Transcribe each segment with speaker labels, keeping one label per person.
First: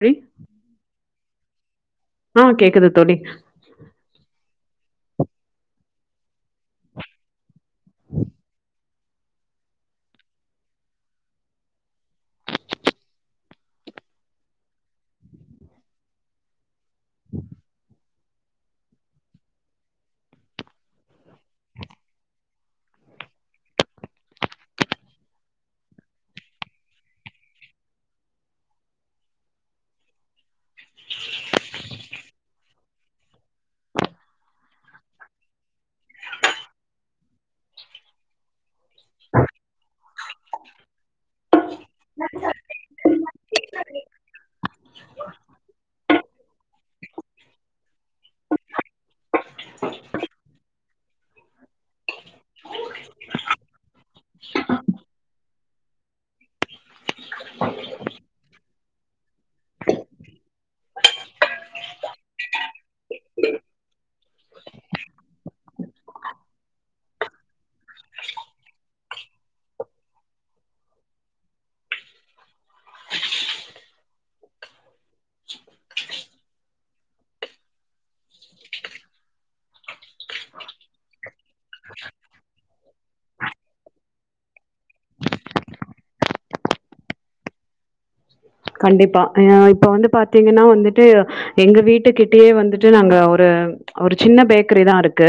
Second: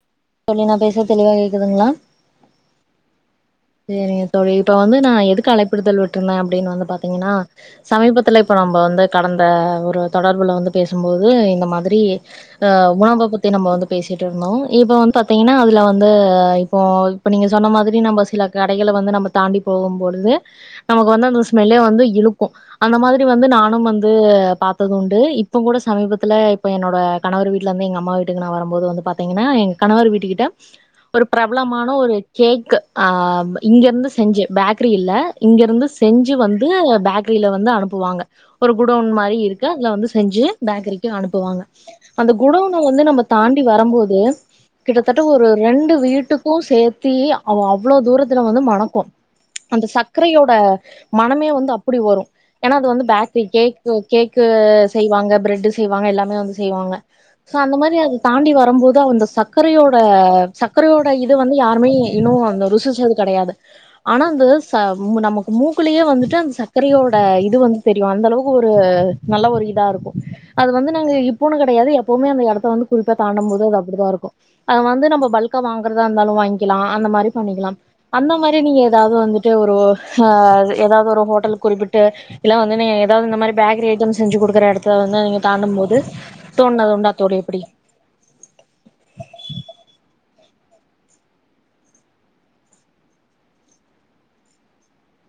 Speaker 1: drink
Speaker 2: தோழி நா phasor தெளிவா கேக்குதுங்ளா
Speaker 1: ஆ கேக்குது தோழி
Speaker 2: சேரிங்க தோழி இப்ப வந்து நா எதுக்கு அலைப்பிடுதல் விட்டேன்னா அப்டின் வந்து பாத்திங்கனா சமீபத்துல இப்ப நம்ப வந்து கடந்த ஒரு தொடர்புல வந்து பேசும்போது இந்த மாத்ரி [unintelligible] உணவ பத்தி நம்ம வந்து பேசிட்ருந்தோ இப்ப வந் பாத்தீங்கனா அதுல வந்து இப்போ இப்ப நீங்க சொன்ன மாத்ரி நம்ப சில கடைகள வந்து நம்ம தாண்டி போகும்பொழுது நமக் வந்து அந்த ஸ்மெல்லே வந்து இழுக்கு அந்த மாத்ரி வந்து நானும் வந்து பாத்தது உண்டு இப்போ கூட சமீபத்துல இப்ப என்னோட கணவர் வீட்ல இருந்து எங்க அம்மா வீட்டுக் நா வரம் போது வந்து பாத்தீங்கனா எங் கணவர் வீட்டு கிட்ட ஒரு பிரபலமான ஒரு கேக் ஆ இங்க இருந்து செஞ்சு பேக்கரி இல்ல இங்க இருந்து செஞ்சு வந்து பேக்கரியில வந்து அனுப்புவாங்க ஒரு குடவுன் மாரி இருக்கு அங்க வந்து செஞ்சு பேக்கரிக்கு அனுப்புவாங்க அந்த குடவுன வந்து நம்ம தாண்டி வரம்போது கிட்டத்தட்ட ஒரு ரெண்டு வீட்டுக் கு சேத்தி அவ் அவ்ளோ தூரத்துல வந்து மணக்கு அந்த சக்கரையோட மணமே வந்து அப்டி வரு ஏனா அது வந்து பேக்கரி கேக்கு கேக்கு செய்வாங்க ப்ரெட்டு செய்வாங்க எல்லாமே வந் செய்வாங்க சோ அந்த மாரி அத் தாண்டி வரம்போது அந்த சர்க்கரையோட சர்க்கரையோட இது வந்து யாருமே இன்னு அங்க ருசிச்சது கெடையாது ஆனா அந்த ச நமக்கு மூக்குலயே வந்துட்டு அந்த சர்க்கரையோட இது வந் தெரியு அந்த அளவுக்கு ஒரு நல்ல ஒரு இதா இருக்கு அது வந்து நாங்க இப்போன்னு கெடையாது எப்பவுமே அந்த எடத்த வந்து குறிப்பா தாண்டம்போது அது அப்டிதா இருக்கு அத வந்து நம்ம பல்கா வாங்கறதா இருந்தாலு வாங்க்லா அந்த மாரி பண்ணிக்லா அந்த மாரி நீங்க ஏதாவது வந்துட்டு ஒரு அ ஏதாவது ஒரு ஹோட்டல் குறிப்பிட்டு இலா வந்துட்னே ஏதாவது இந்த மாரி பேக்கரி ஐட்டம் செஞ்சு குடுக்குற எடத்தல வந்து நீங்க தாண்டம் போது தோண்ட்னது உண்டா தோழி அப்டி
Speaker 1: கண்டிப்பா அ இப்ப வந்து பாத்தீங்கன்னா வந்துட்டு எங்க வீட்டுக்கிட்டயே வந்துட்டு நாங்க ஒரு ஒரு சின்ன பேக்கரி தா இருக்கு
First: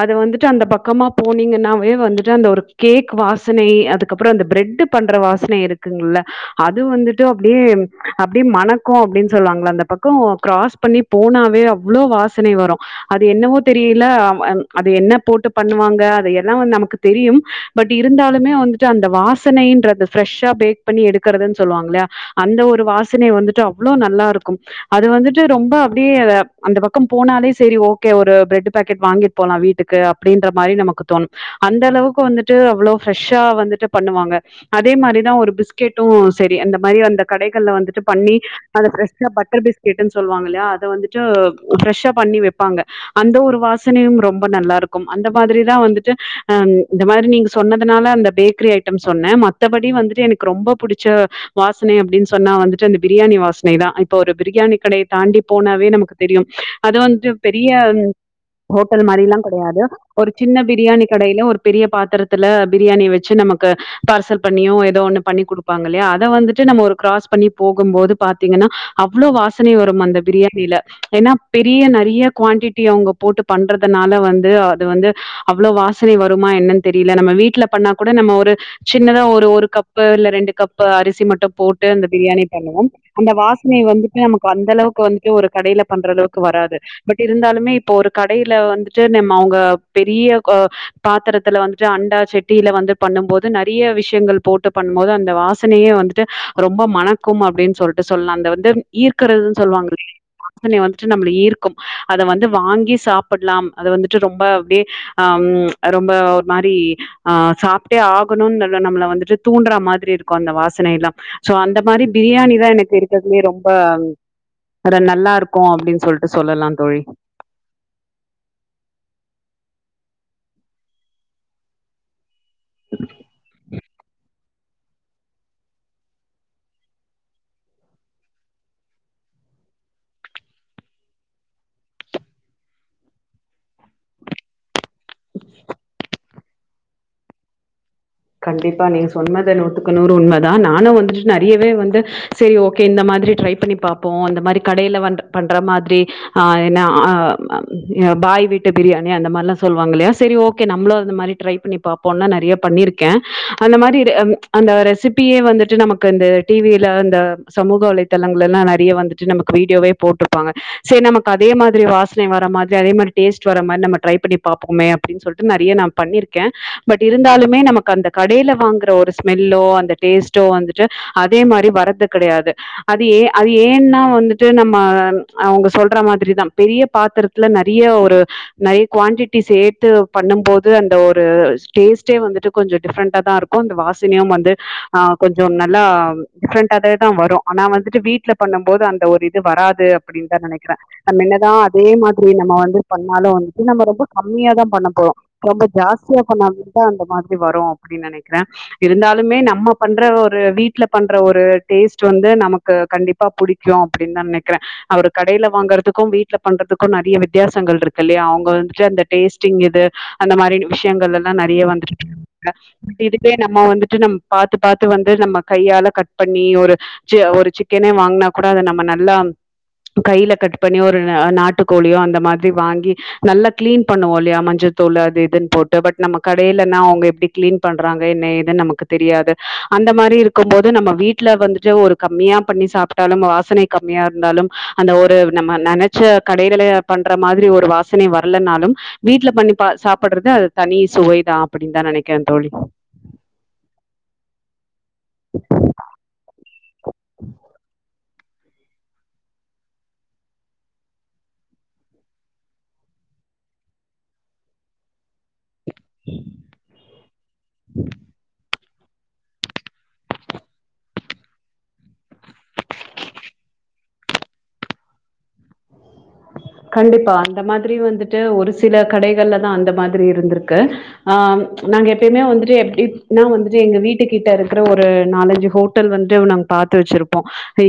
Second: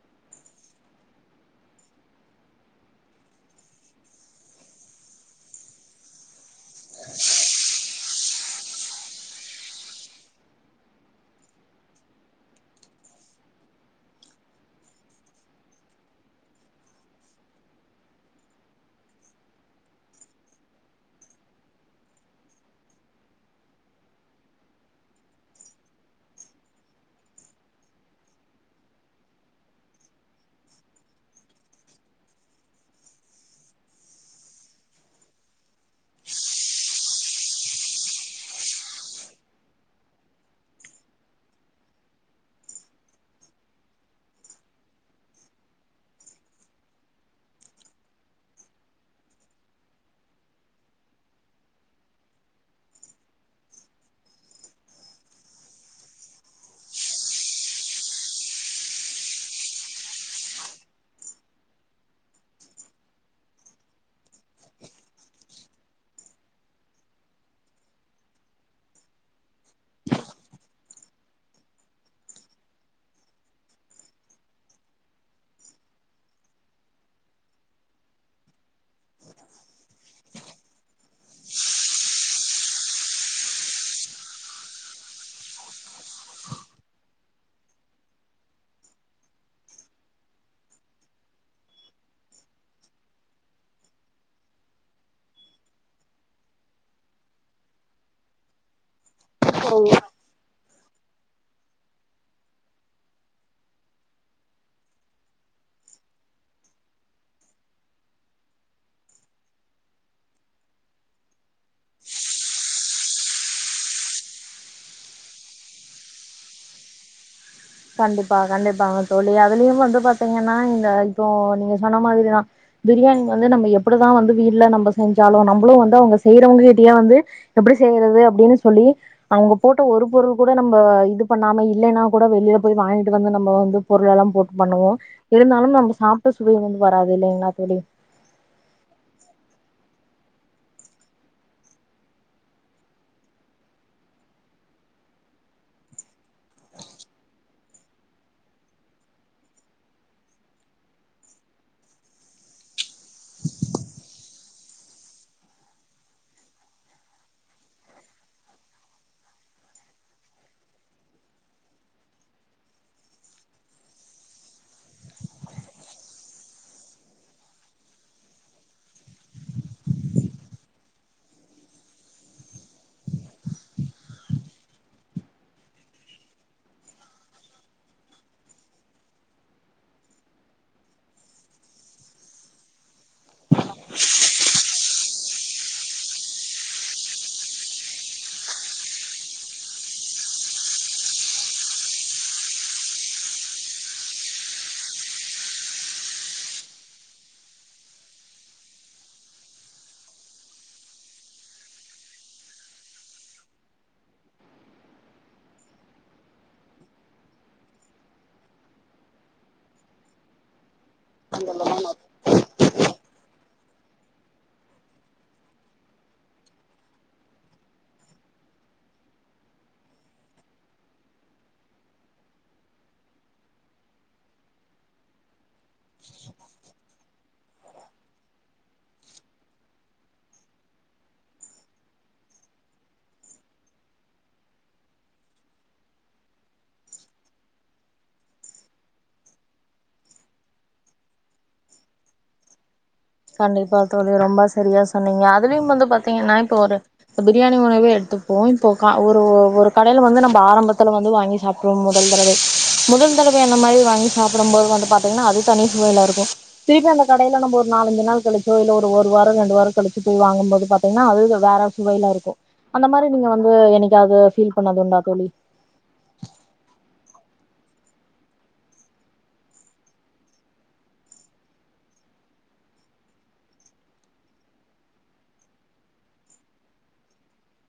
Speaker 1: அது வந்துட்டு அந்த பக்கமா போனீங்கன்னாவே வந்துட்டு அந்த ஒரு கேக் வாசனை அதுக்கப்புறோ அந்த ப்ரெட் பண்ற வாசனை இருக்குங்குல்ல அது வந்துட்டு அப்டியே அப்டியே மணக்கூ அப்டின் சொல்லுவாங்ள அந்த பக்கோ க்ராஸ் பண்ணி போனாவே அவ்ளோ வாசனை வரு அது என்னவோ தெரியில அம் அது என்ன போட்டு பண்ணுவாங்க அது எல்லா வந் நமக்கு தெரியும் பட் இருந்தாலுமே வந்துட்டு அந்த வாசனைன்றது ஃப்ரெஷ்ஷா பேக் பண்ணி எடுக்கறதுன் சொல்லுவாங்ல அந்த ஒரு வாசனை வந்துட்டு அவ்ளோ நல்லாருக்கும் அது வந்துட்டு ரொம்ப அப்டியே அத அந்த பக்கோ போனாலே செரி ஓகே ஒரு ப்ரெட் பேக்கெட் வாங்கிட் போலா வீட்டுக்கு அப்டின்ற மாரி நமக்கு தோணு அந்தளவுக்கு வந்துட்டு அவ்ளோ ஃப்ரெஷ்ஷா வந்துட்டு பண்ணுவாங்க அதே மாரிதா ஒரு பிஸ்கெட்டூ செரி அந்த மாரி அந்த கடைகள்ல வந்துட்டு பண்ணி அத ஃப்ரெஷ்ஷா பட்டர் பிஸ்கெட்டுன் சொல்லுவாங்கல்லயா அத வந்துட்டு ஃரெஷ்ஷா பண்ணி வெப்பாங்க அந்த ஒரு வாசனையு ரொம்ப நல்லா இருக்கும் அந்த மாத்ரிதா வந்துட்டு அ இந்த மாரி நீங்க சொன்னதுனால அந்த பேக்கரி ஐட்டம் சொன்னே மத்தபடி வந்துட்டு எனக்கு ரொம்ப புடிச்ச வாசனை அப்டின் சொன்னா வந்துட்டு அந்த பிரியாணி வாசனை தா இப்ப ஒரு பிரியாணி கடைய தாண்டி போனாவே நமக்கு தெரியும் அது வன்ட்டு பெரிய ஹோட்டல் மாரில்லா கெடையாது ஒரு சின்ன பிரியாணி கடைல ஒரு பெரிய பாத்தரத்துல பிரியாணி வெச்சு நமக்கு பார்சல் பண்ணியோ ஏதோ ஒண்ணு பண்ணி குடுப்பாங்கல்லயா அத வந்துட்டு நம்ம ஒரு க்ராஸ் பண்ணி போகும்போது பாத்தீங்கன்னா அவ்ளோ வாசனை வரும் அந்த பிரியாணில ஏன்னா பெரிய நெறைய குவாண்டிட்டி அவுங்க போட்டு பண்றதுனால வந்து அது வந்து அவ்ளோ வாசனை வருமா என்னன் தெரியில நம்ம வீட்ல பண்ணா கூட நம்ம ஒரு சின்னதா ஒரு ஒரு கப்பு இல்ல ரெண்டு கப்பு அரிசி மட்டு போட்டு அந்த பிரியாணி பண்ணுவோ அந்த வாசனை வந்துட்டு நமக்கு அந்த அளவுக்கு வந்துட்டு ஒரு கடைல பண்ற அளவுக்கு வராது பட் இருந்தாலுமே இப்போ ஒரு கடைல வந்துட்டு நம்ம அவுங்க பெரிய அ பாத்தரத்துல வந்துட்டு அண்டா சட்டில வந்து பண்ணும் போது நெறைய விஷ்யங்கள் போட்டு பண்ணும்போது அந்த வாச னையே வந்துட்டு ரொம்ப மணக்கும் அப்டின் சொல்ட்டு சொல்லா அந்த வந்து ஈர்க்கறதுன் சொல்வாங்களே வாசனை வந்துட்டு நம்ள ஈர்க்கும் அத வந்து வாங்கி சாப்பட்லாம் அத வந்துட்டு ரொம்ப அப்டே அம் ரொம்ப ஒரு மாரி ஆ சாப்ட்டே ஆகணுன்னுல்ல நம்ள வந்துட்டு தூண்ட்ற மாதிரி இருக் கு அந்த வாசனைலா சோ அந்த மாரி பிரியாணி தா எனக்கு இருக்கற்துலே ரொம்ப ஒரு நல்லாருக்கு அப்டின் சொல்ட்டு சொல்லலா தோழி
Speaker 2: கண்டிப்பா கண்டிப்பாங்க தோழி அதுலயு வந்து பாத்தீங்கனா இங்க இப்போ நீங்க சொன்ன மாதிரிதா பிரியாணி வந்து நம்ம எப்பிடிதா வந்து வீட்ல நம்ப செஞ்சாலு நம்பளு வந்து அவுங்க செய்றவங்ககிட்டயே வந்து எப்டி செய்யறது அப்டினு சொல்லி அவுங்க போட்ட ஒரு பொருள் கூட நம்ப இது பண்ணாம இல்லனா கூட வெளில போய் வாங்கிட்டு வந்து நம்ப வந்து பொருளெல்லா போட்டு பண்ணுவோ இருந்தாலும் நம்ப சாப் ட்ட சுவை வந்து வராதில்லைங்ளா தோழி
Speaker 1: கண்டிப்பா நீங்க சொன்னது நூத்துக்கு நூறு உண்மதா நானு வந்துட்டு நெறையவே வந்து சேரி ஓகே இந்த மாதிரி ட்ரை பண்ணி பாப்போ இந்த மாரி கடைல வன்ற பண்ற மாதிரி ஆ என்ன ஆ அ பாய் வீட்டு பிரியாணி அந்த மார்ல்லா சொல்வாங்கில்லயா செரி ஓகே நம்ப்ளு அந்த மாரி ட்ரை பண்ணி பாப்போன்லா நெறைய பண்ணிருக் கே அந்த மாரி டெ ம் அந்த ரெசிப்பியே வந்துட்டு நமக்கு இந்த டி வி ல இந்த சமூக வலை தளங்ளெல்லா நெறைய வந்துட்டு நமக்கு வீடியோவே போட்ருப்பாங்க சேரி நமக்கு அதே மாதிரி வாசனை வர மாதிரி அதே மாதிரி டேஸ்ட் வர மாரி நம்ம ட்ரை பண்ணி பாப்போமே அப்டின் சொல்ட்டு நெறைய நா பண்ணிருக்கே பட் இருந்தாலுமே நமக் அந்த கடைல வாங்ற ஒரு ஸ்மெல்லோ அந்த டேஸ்ட்டோ வந்துட்டு அதே மாரி வரது கெடையாது அது ஏ அது ஏன்னா வந்துட்டு நம்ம அவுங்க சொல்ற மாதிரிதா பெரிய பாத்தரத் துல நெறைய ஒரு நெறைய க்வாண்டிட்டி சேத்து பண்ணம் போது அந்த ஒரு டேஸ்ட்டே வந்துட்டு கொஞ்சோ டிஃப்ரண்ட்டா தா இருக்கு இந்த வாசனையும் வந்து ஆ கொஞ்சோ நல்லா டிஃப்ரெண்ட்டாவே தா வரு ஆனா வந்துட்டு வீட்லா பண்ணம்போது அந்த ஒரு இது வராது அப்படின் தா நெனைக்கிறே நம்ம என்னதா அதே மாதிரி நம்ம வந்து பண்ணாலு வந்துட்டு நம்ம ரொம்ப கம்மியாதா பண்ண போறோ ரொம்ப ஜாஸ்தியா பண்ணா [inaudible] தா அந்த மாதிரி வரு அப்படின் நெனைக்கிறே இருந்தாலுமே நம்ம பண்ற ஒரு வீட்ல பண்ற ஒரு டேஸ்ட் வந்து நமக்கு கண்டிப் பா புடிக்கு அப்டின் தா நெனைக்கிறே அவரு கடைலா வாங்கறத்துக்கு வீட்ல பண்றத்துக்கு நெறைய வித்தியாசங்கள்ருக்கில்லயா அவுங்க வந்துட்டு அந்த டேஸ்ட்டிங் இது அந்த மாரி விஷ்யங்கள் எல்லா நெறைய வந்துட்டு லா இதுவே நம்ம வந்துட்டு நம் பாத்து பாத்து வந்து நம்ம கையால கட் பண்ணி ஒரு சே ஒரு சிக்கனே வாங்னா கூட அத நம்ம நல்லா கைல கட் பண்ணி ஒரு அ நாட்டுக்கோழியோ அந்த மாதிரி வாங்கி க்ளீன் பண்ணுவோ இல்லயா மஞ்சத்தூளு அது இதுன் போட்டு பட் நம்ம கடைலன்னா அவங்க எப் க்ளீன் பண்றாங்க என்ன ஏதுன் நமக்கு தெரியாது அந்த மாரி இருக்கும்போது நம்ம வீட்ல வந்துட்டு ஒரு கம்மியா பண்ணி சாப்ட்டாலும் வாசனை கம்மியா இருந்தாலும் அந்த ஒரு நம்ம நெனச்ச கடைளிலே பண்ற மாதிரி ஒரு வாசனை வர்லனாலும் வீட்ல பண்ணி பா சாப்பட்றது அது தனி சுவைதா அப்படின் தா நெனைக்கிறே தோழி
Speaker 2: கண்டிப்பா தோழி ரொம்ப சரியா சொன்னீங்க அதுலயும் வந்து பாத்தீங்கன்னா இப்போ ஒரு பிரியாணி உணவே எடுத்துப்போ இப்போ க ஒரு ஓ ஒரு கடைல வந்து நம்ப ஆரம்பத்துல வந்து வாங்கி சாப் கும் முதல் தடவை முதல் தடவை அந்த மாரி வாங்கி சாப்படம்போது வந்து பாத்தீங்ன்னா அது தனி சுவைல இருக்கு திருப்பி அந்த கடைல நம்ப ஒரு நாலஜ்சு நாள் கழிச்சோ இல்ல ஒரு வாரோ ரெண்டு வாரோ கழிச்சு போய் வாங்கும்போது பாத்தீங்கன்னா அது வேற சுவையில இருக்கு அந்த மாரி நீங்க வந்து என்னைக்காது ஃபீல் பண்ணது உண்டா தோழி
Speaker 1: கண்டிப்பா அந்த மாதிரி வந்துட்டு ஒரு சில கடைகள்ல தா அந்த மாதிரி இருந்திருக்கு அ நாங்க எப்பயுமே வந்துட்டு எப்டு இப்னா வந்துட்டு எங்க வீட்டு கிட்ட இருக்கற ஒரு நாலஞ்சு ஹோ ட்டல் வந்துட்டு நாங்க பாத்து வச்சிருப்போ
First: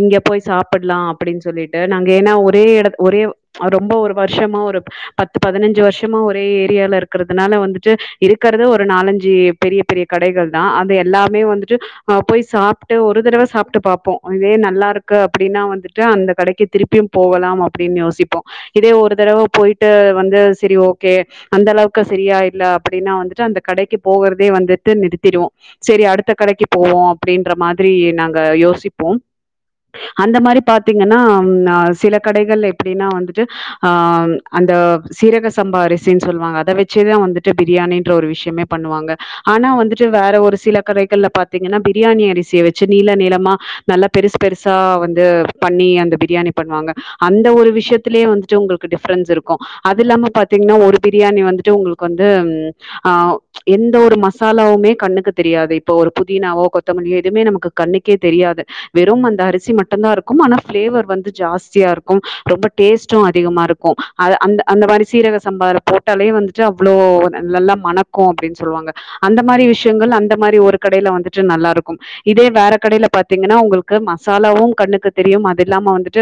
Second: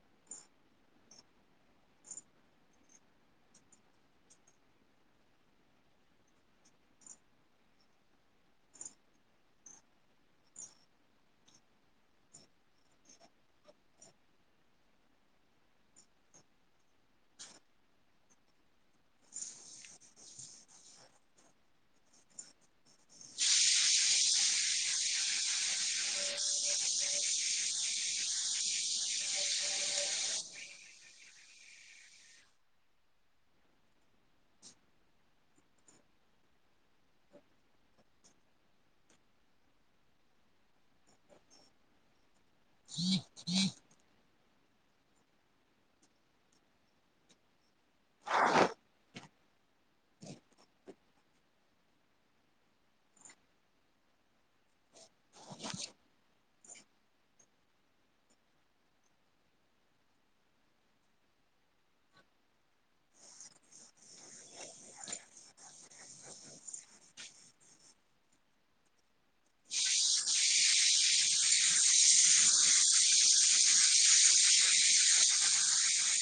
Speaker 1: இங்க போய் சாப்பிட்லா அப்டின்னு சொல்லிட்டு நாங்க ஏனா ஒரே எட ஒரே அ ரொம்ப ஒரு வருஷமா ஒரு பத்து பதினஞ்சு வருஷமா ஒரே ஏரியால இருக்கறதுனால வந்துட்டு இருக்கறத ஒரு நாலஞ்சு பெரிய பெரிய கடைகள் தா அது எல்லாமே வந்துட்டு அ போய் சாப்ட்டு ஒரு தடவ சாப்ட்டு பாப்போ இதே நல்லா இருக்கு அப்படின்னா வந்துட்டு அந்த கடைக்கு திருப்பியு போவலாம் அப்படின்னு யோசிப்போ இதே ஒரு தடவ போயிட்டு வந்து செரி ஓகே அந்த அளவுக்கு சரியா இல்ல அப்படின்னா வந்துட்டு அந்த கடைக்கு போகறதே வந்துட்டு நிறுத்திடுவோ சேரி அடுத்த கடைக்கு போவோ அப்படின்ற மாரி நாங்க யோசிப்போ அந்த மாரி பாத்தீங்கன்னா னா சில கடைகள எப்படின்னா வந் துட்டு ஆ அந்த சீரக சம்பா அரிசின்னு சொல்லுவாங்க அத வச்சுதா வந்துட்டு பிரியாணின்ற ஒரு விஷயமே பண்ணுவாங்க ஆனா வந்துட்டு வேற ஒரு சில கடைகள்லா பாத்தீங்கன்னா பிரியாணி அரிசிய வச்சு நீள நீளமா நல்லா பெருசு பெருசா வந்து பண்ணி அந்த பிரியாணி பண்ணுவாங்க அந்த ஒரு விஷய த்துலே வந்துட்டு உங்களுக்கு டிஃப்ரன்ஸ் இருக்கு அது இல்லாம பாத்தீங்கன்னா ஒரு பிரியாணி வந்துட்டு உங்களுக்கு வந்து ஆ எந்த ஒரு மசாலாவுமே கண்ணுக்கு தெரியாது இப்போ ஒரு புதினாவோ கொத்தமல்லியோ எதுவுமே நமக்கு கண்ணுக்கே தெரியாது வெறு அந்த அரிசி மட்டுந்தா இருக்கு ஆனா ஃபிளேவர் வந்து ஜாஸ்தியா இருக்கு ரொம்ப டேஸ்ட்டு அதிகமா இருக்கு அத அந்த அந்த மாரி சீரக சம்பார போட்டாலே வந்துட்டு அவ்ளோ நல்லா மன க்கு அப்படின்னு சொல்லுவாங்க அந்த மாரி விஷயங்கள் அந்த மாரி ஒரு கடையில வந்துட்டு நல்லா இருக்கும் இதே வேற கடையில பாத்தீங்கன்னா உங்களுக்கு மசாலாவும் கண்ணுக்கு தெரியும் அது இல்லாம வந்துட்டு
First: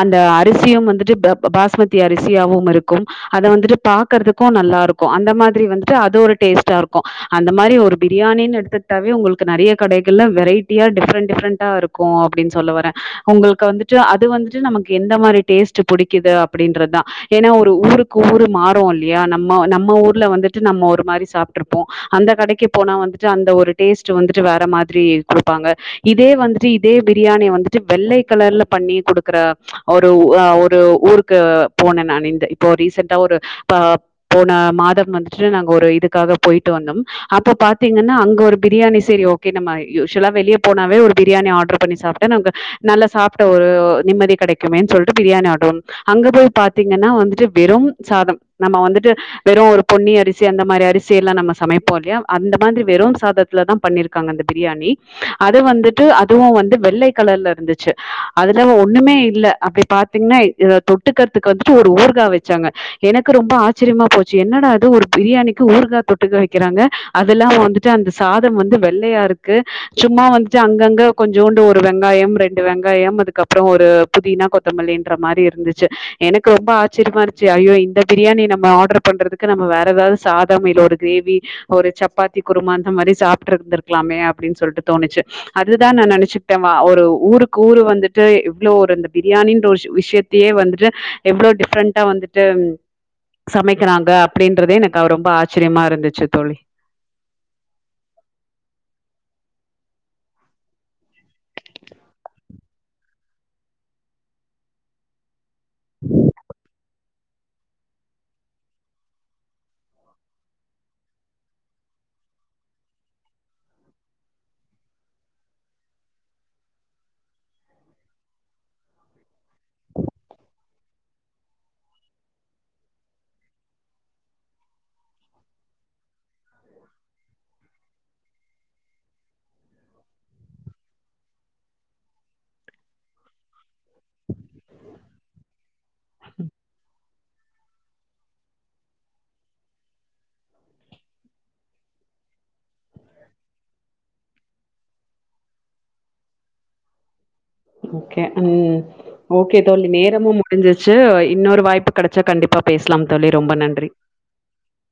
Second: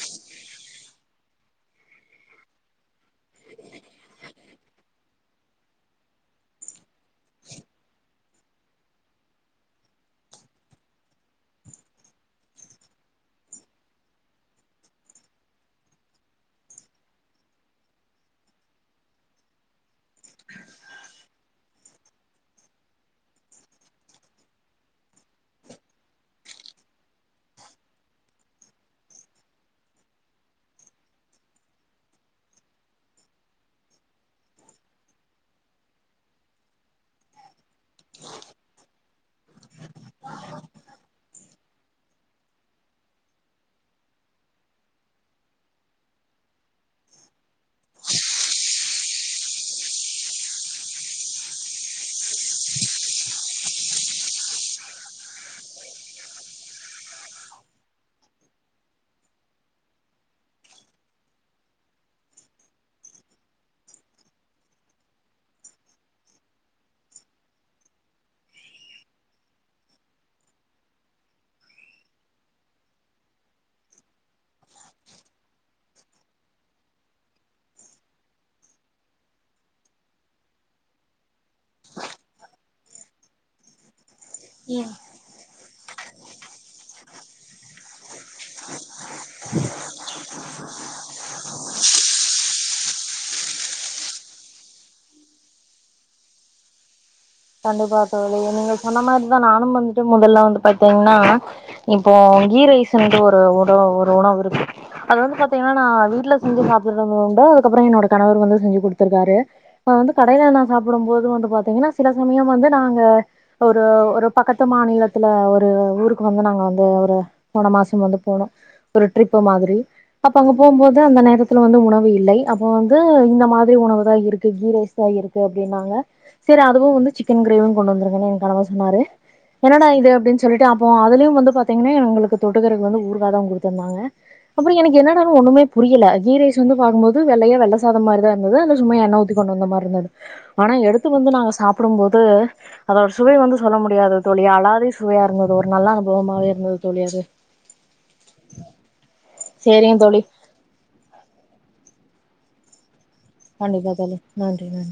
Speaker 1: அந்த அரிசியும் வந்துட்டு ப்ர பாஸ்மதி அரிசியாவும் இருக்கும் அத வந்துட்டு பாக்கறதுக்கு நல்லா இருக்கு அந்த மாதிரி வந்துட்டு அது ஒரு டேஸ்ட்டா இருக்கு அந்த மாரி ஒரு பிரியாணின்னு எடுத்துக்ட்டாவே உங்களுக்கு நறைய கடைகள்லா வெரைட்டியா டிஃப்ரென்ட் டிஃப்ரென்ட்டா இருக் கு அப்டின்னு சொல்ல வர உங்களுக்கு வந்துட்டு அது வந்துட்டு நமக்கு எந்த மாரி டேஸ்ட்டு புடிக்குது அப்டின்றதா ஏனா ஒரு ஊருக்கு ஊரு மாறு இல்லயா நம் ம நம்ம ஊர்ல வந்துட்டு நம்ம ஒரு மாரி சாப்ட்டுருப்போ அந்த கடைக்கு போனா வந்துட்டு அந்த ஒரு டேஸ்ட்டு வந்துட்டு வேற மாதிரி குடுப்பாங்க இதே வந்துட்டு இதே பிரியாணிய வந்துட்டு வெள்ளை கலர்ல பண்ணி குடுக்குற ஒரு அ ஒரு ஊருக்கு போன நானு இந்த இப்போ ரீசென்ட்டா ஒரு ப போன மாதம் வந்துட்டு நாங்க ஒரு இதுக்காக போயிட்டு வந்தோம் அப்ப பாத்தீங்கன்னா அங்க ஒரு பிரியாணி சரி ஓகே நம்ம யூஷ்வலா வெளிய போனாவே ஒரு பிரியாணி ஆர்டர் பண்ணி சாப்ட்டு நமக்கு நல்ல சாப்ட்ட ஒரு நிம்மதி கடைக் குபேரன் சொல்ட்டு பிரியாணி ஆட்டொன் அங்க போய் பாத்தீங்கன்னா வந்துட்டு வெறு சாதம் நம்ம வந்துட்டு வெரு ஒரு பொன்னி அரிசி அந்த மாரி அரிசி எல்லா நம்ம சமைப்போ இல்லயா அந்த மாரி வெரு சாதத் லதா பண்ணி இருக்காங்க அந்த பிரியாணி அது வந்துட்டு அதுவு வந்து வெள்ளை கலர்ல இருந்துச்சு அதுல ஒண்ணுமே இல்ல அப்படி பாத்தீங்கன்னா இத தொட்டுக்கற்த்துக்கு வந்துட்டு ஒரு ஊர்கா வச்சாங்க எனக்கு ரொம்ப ஆச்சரியமா போச்சு என்னடா இது ஒரு பிரியாணிக்கு ஊருகா தொட்டுக்க வைக்கிறாங்க அதில்லாமா வந்துட்டு அந்த சாதம் வந்து வெள்ளையா இருக்கு சும்மா வந்துட்டு அங்கங்க கொஞ்சோண்டு ஒரு வெங்காயோ ரெண்டு வெங்காயோ அதுக்கப்றோ ஒரு புதினா கொத்தமல்லின்ற மாரி இருந்துச்சு எனக்கு ரொம்ப ஆச்சரியமா இருச்சு ஐயோ இந்த பிரியாணி நம்ம ஆர்டர் பண்றதுக்கு நம்ம வேற ஏதாவது சாதம் இல்ல கிரேவி ஒரு சப்பாத்தி குருமா அந்த மாரி சாப்ட்டு இருந்திருக்கலாமே அப்டின்னு
Speaker 2: ம்
Speaker 1: சொல்லிட்டு தோணுச்சு அதுதா நா நெனைச்சுக்கிட்டேமா ஒரு ஊருக்கு ஊரு வந்துட்டு இவ்ளோ ஒரு பிரியாணின்ற ஒரு விஷயத்தையே வந்துட்டு எவ்ளோ டிஃப்ரெண்டா வந்துட்டு சமைக்கிறாங்க அப்டின்றதே எனக்கு ரொம்ப ஆச்சரியமா இருந்துச்சு தோழி
Speaker 2: கண்டிப்பா தோழி நீங்க சொன்ன மாரிதா நானு வந்துட்டு முதல்ல வந்து பாத்தீங்கன்னா இப்போ கீ ரைஸ்ட்டு ஒரு உணவு ஒரு உணவு இருக்கு அது வந்து பாத்தீங்கன்னா நா வீட்ல செஞ்சு பாத்துட்டு உண்டு அதுக்கப்புற என்னோட கணவர் வந்து செஞ்சு கொடுத்துருக்காரு அத வந்து கடைல நா சாப்பிடு போது வந்து பாத்தீங்கன்னா சில சமயம் வந்து நாங்க ஒரு ஒரு பக்கத்து மாநிலத்துல ஒரு ஊருக்கு வந்து நாங்க வந்து ஒரு போன மாச வந்து போனோ ஒரு ட்ரிப்பு மாரி அப்ப அங்க போகும்போது அந்த நேரத்துல வந்து உணவு இல்ல அப்ப வந்து இந்த மாரி உணவு தா இருக்கு கீரை அதான் இருக்கு அப்டின்னாங்க செரி அதுவு வந்து சிக்கன் கிரேவியு கொண்டு வந்திருங்கன்னு எனக்கு கனவரு சொன்னாரு என்னடா இது அப்டின்னு சொல்லிட்டு அப்போ அதுலயு வந்து பாத்தீங்கன்னா எங்களுக்கு தொட்டுக்கரைக்கு வந்து ஊருக்காக தா [unintelligible] கொடுத்திருந்தாங்க அப்றோ எனக்கு என்னடான்ன ஒண்ணுமே புரில கீரேஷ் வந்து வெள்ளைய வெள்ள சாத மாரி இருந்தது அ சும்மா எண்ண ஊற்றி கொண்டு வந்த மாரி இருந்தது ஆனா எடுத்து வந்து சாப்டும்போது அதோ சுவை வந்து சொல்ல முடியாது தோழியா அழாதே சுவையா இருந்தது ஒரு நல்ல அனுபவமாவே இருந்தது தோழி அது
Speaker 1: கே ம் ஓகே தோழி நேரமு முடிஞ்சுச்சு இன்னொரு வாய்ப்பு கி கெடைச்சா கண்டிப்பா பேசலாம் தோழி ரொம்ப நன்றி
Speaker 2: கண்டிப்பா தோழி நன்றி நன்றி